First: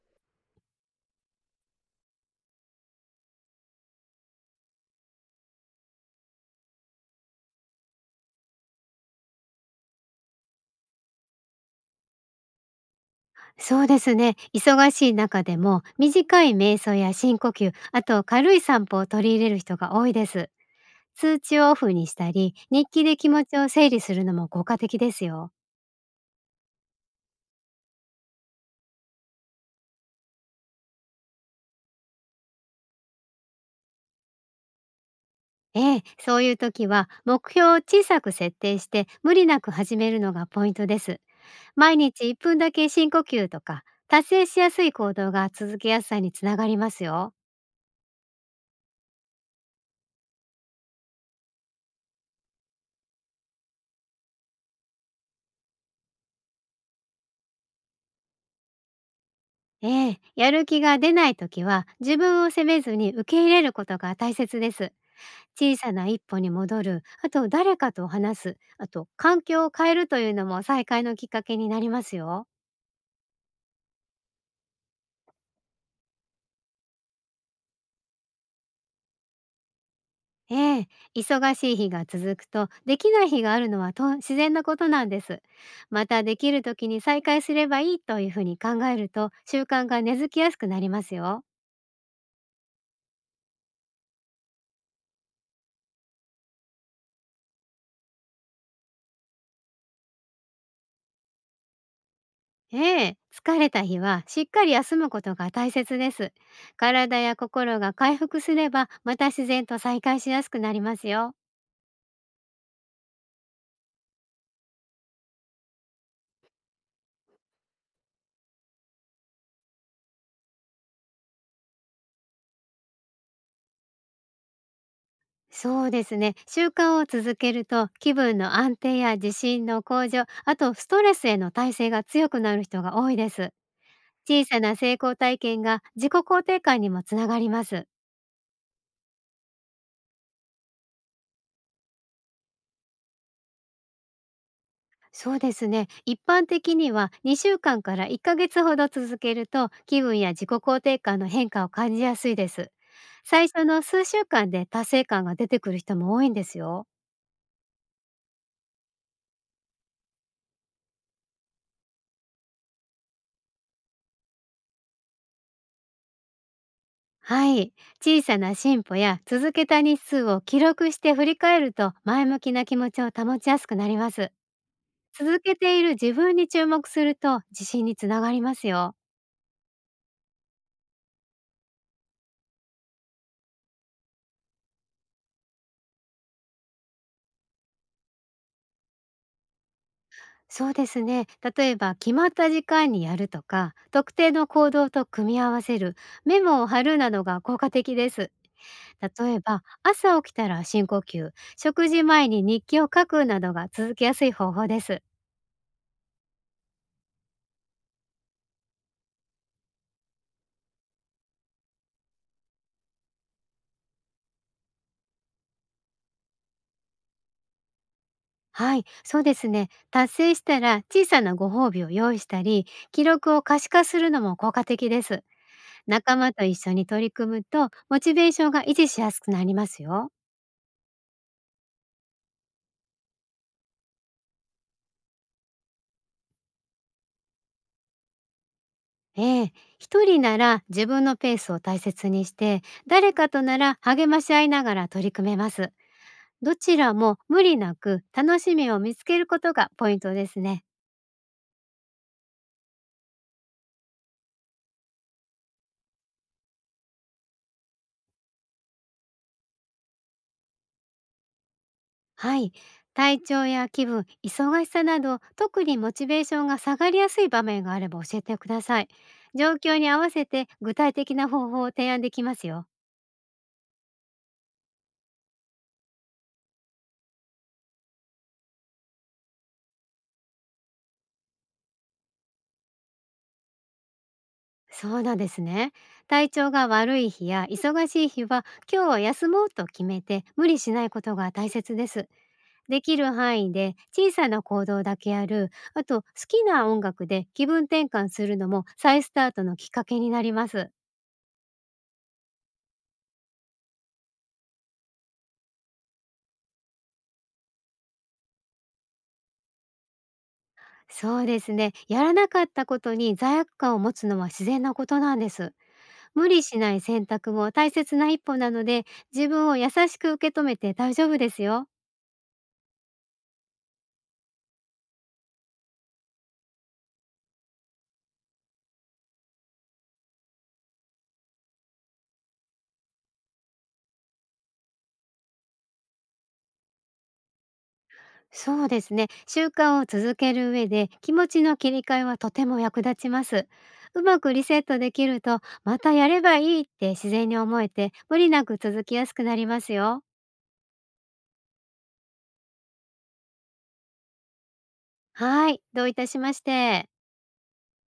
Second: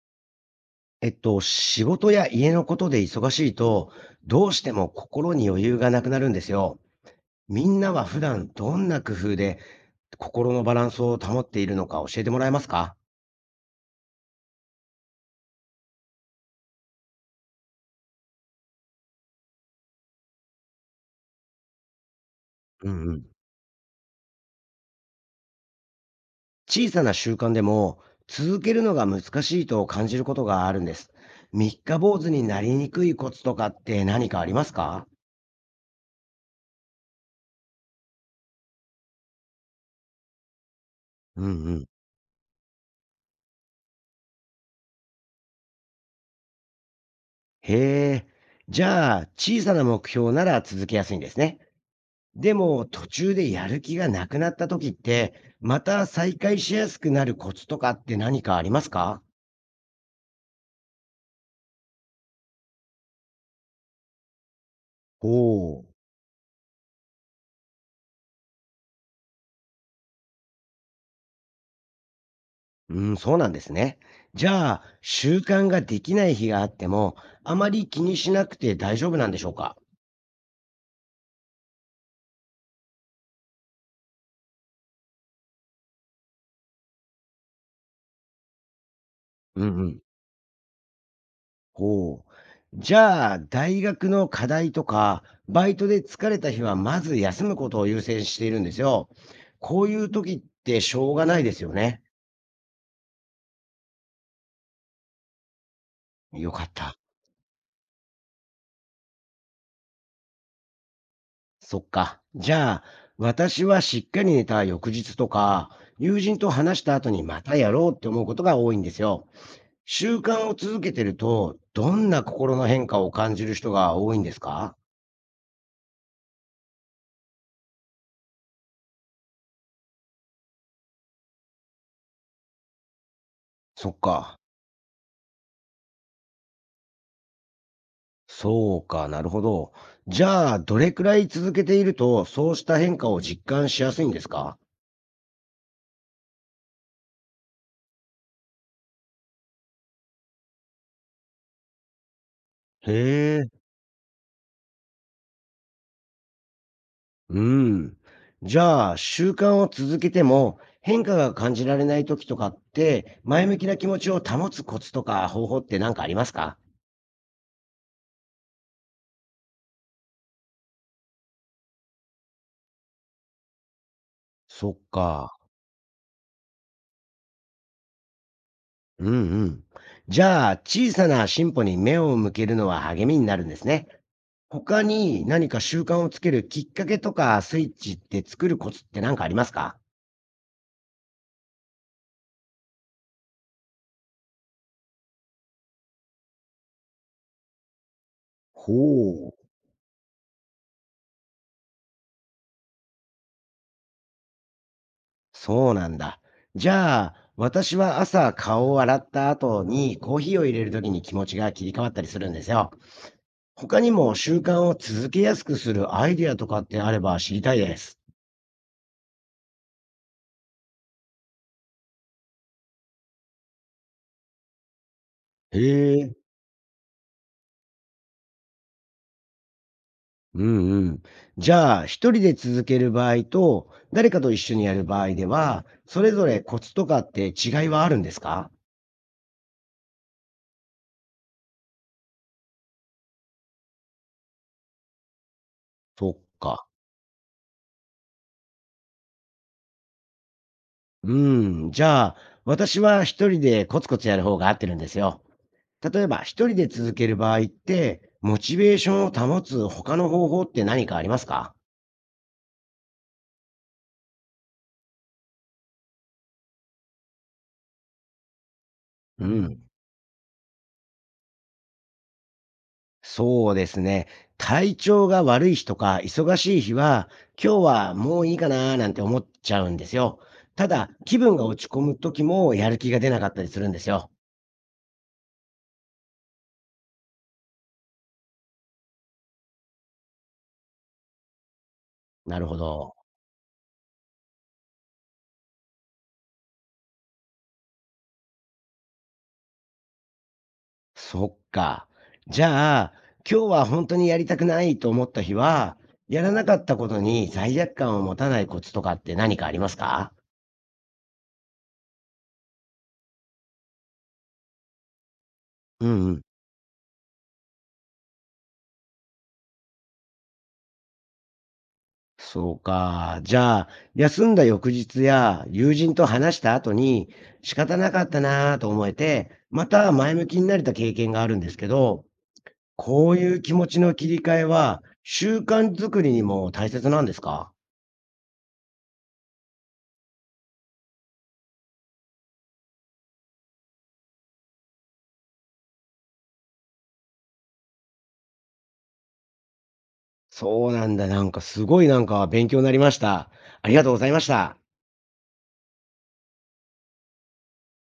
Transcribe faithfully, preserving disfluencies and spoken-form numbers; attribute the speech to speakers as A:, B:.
A: えっと、仕事や家のことで忙しいと、どうしても心に余裕がなくなるんですよ。みんなは普段どんな工夫で心のバランスを保っているのか教えてもらえますか？
B: そうですね。忙しい中でも、短い瞑想や深呼吸、あと軽い散歩を取り入れる人が多いです。通知をオフにしたり、日
A: う
B: 記
A: んう
B: で
A: ん。
B: 気持ちを整理するのも効果的ですよ。
A: 小さな習慣でも続けるのが難しいと感じることがあるんです。三日坊主になりにくいコツとかって何かありますか？
B: ええ、そういう時は目標を小さく設定して無理なく始めるのがポイントです。
A: うんうん。
B: 毎日いっぷんだけ深呼吸とか、達成しやすい行動が続けやすさにつながりますよ。
A: へえ。じゃあ、小さな目標なら続けやすいんですね。でも、途中でやる気がなくなった時って、また再開しやすくなるコツとかって何かありますか？
B: ええ、やる気が出ない時は自分を責めずに受け入れることが大切です。小
A: ほ
B: さ
A: う。
B: な一歩に戻る、あと誰かと話す、あと環境を変えるというのも再開のきっかけになりますよ。
A: うん、そうなんですね。じゃあ、習慣ができない日があっても、あまり気にしなくて大丈夫なんでしょうか？
B: ええ、忙しい日が続くとできない日があるのはと自然なことなんです。またできる時に再開すればいいというふうに考えると習
A: うんう
B: 慣が
A: ん。
B: 根付きやすくなりますよ。
A: ほう。じゃあ、大学の課題とか、バイトで疲れた日はまず休むことを優先しているんですよ。こういう時ってしょうがないですよね。
B: ええ、疲れた日はしっかり休むことが大切です。
A: よかった。
B: 体や心が回復すればまた自然と再開しやすくなりますよ。
A: そっか。じゃあ、私はしっかり寝た翌日とか、友人と話した後にまたやろうって思うことが多いんですよ。習慣を続けてると、どんな心の変化を感じる人が多いんですか？
B: そうですね。習慣を続けると気分の安定や自信の向上、あとストレスへの耐性が強くなる人が多いです。
A: そっか。
B: 小さな成功体験が自己肯定感にもつながります。
A: そうか、なるほど。じゃあ、どれくらい続けていると、そうした変化を実感しやすいんですか？
B: そうですね。一般的にはにしゅうかんかんからいっかげつほど続けると気分や自己肯定感の変化を感じやすいです。
A: へえ。
B: 最初の数週間で達成感が出てくる人も多いんですよ。
A: うん。じゃあ、習慣を続けても変化が感じられない時とかって、前向きな気持ちを保つコツとか方法って何かありますか？
B: はい。小さな進歩や続けた日数を記録して振り返ると前向きな気持ちを保ちやすくなります。
A: そっか。
B: 続けている自分に注目すると自信につながりますよ。
A: うんうん。じゃあ、小さな進歩に目を向けるのは励みになるんですね。他に何か習慣をつけるきっかけとかスイッチって作るコツって何かありますか？
B: そうですね。例えば決まった時間にやるとか、特定の行動と組み合わせる、メモを貼るなどが効果的です。
A: ほ
B: 例
A: う。
B: えば朝起きたら深呼吸、食事前に日記を書くなどが続けやすい方法です。
A: そうなんだ。じゃあ、私は朝顔を洗った後にコーヒーを入れる時に気持ちが切り替わったりするんですよ。他にも習慣を続けやすくするアイデアとかってあれば知りたいです。
B: はい、そうですね。達成したら小さなご褒美を用意したり、記録を可視化するのも効果的です。
A: へえ。
B: 仲間と一緒に取り組むと、モチベーションが維持しやすくなりますよ。
A: うんうん。じゃあ、一人で続ける場合と、誰かと一緒にやる場合では、それぞれコツとかって違いはあるんですか？
B: ええ、一人なら自分のペースを大切にして、誰かとなら励まし合いながら取り組めます。
A: そっ
B: ど
A: か。
B: ちらも無理なく楽しみを見つけることがポイントですね。
A: うん。じゃあ、私は一人でコツコツやる方が合ってるんですよ。例えば、一人で続ける場合って、モチベーションを保つ他の方法って何かありますか？
B: はい。体調や気分、忙しさなど、特にモチベーションが下がりやすい場面があれば教えてください。
A: う
B: 状
A: ん。
B: 況に合わせて具体的な方法を提案できますよ。
A: そうですね。体調が悪い日とか忙しい日は、今日はもういいかなーなんて思っちゃうんですよ。ただ、気分が落ち込む時もやる気が出なかったりするんですよ。
B: そうなんですね。体調が悪い日や忙しい日は、今日は休もうと決めて無理しないことが大切です。
A: なるほ
B: でき
A: ど。
B: る範囲で小さな行動だけやる、あと好きな音楽で気分転換するのも再スタートのきっかけになります。
A: そっか。じゃあ、今日は本当にやりたくないと思った日は、やらなかったことに罪悪感を持たないコツとかって何かありますか？
B: そうですね。やらなかったことに罪悪感を持つのは自然なことなんです。
A: うん。
B: 無理しない選択も大切な一歩なので、自分を優しく受け止めて大丈夫ですよ。
A: そうか。じゃあ、休んだ翌日や友人と話した後に、仕方なかったなぁと思えて、また前向きになれた経験があるんですけど、こういう気持ちの切り替えは、習慣作りにも大切なんですか？
B: そうですね。習慣を続ける上で気持ちの切り替えはとても役立ちます。うまくリセットできると、またやればいいって自然に思えて、無理なく続きやすくなりますよ。
A: そうなんだ。なんかすごいなんか勉強になりました。ありがとうございました。
B: はい。どういたしまして。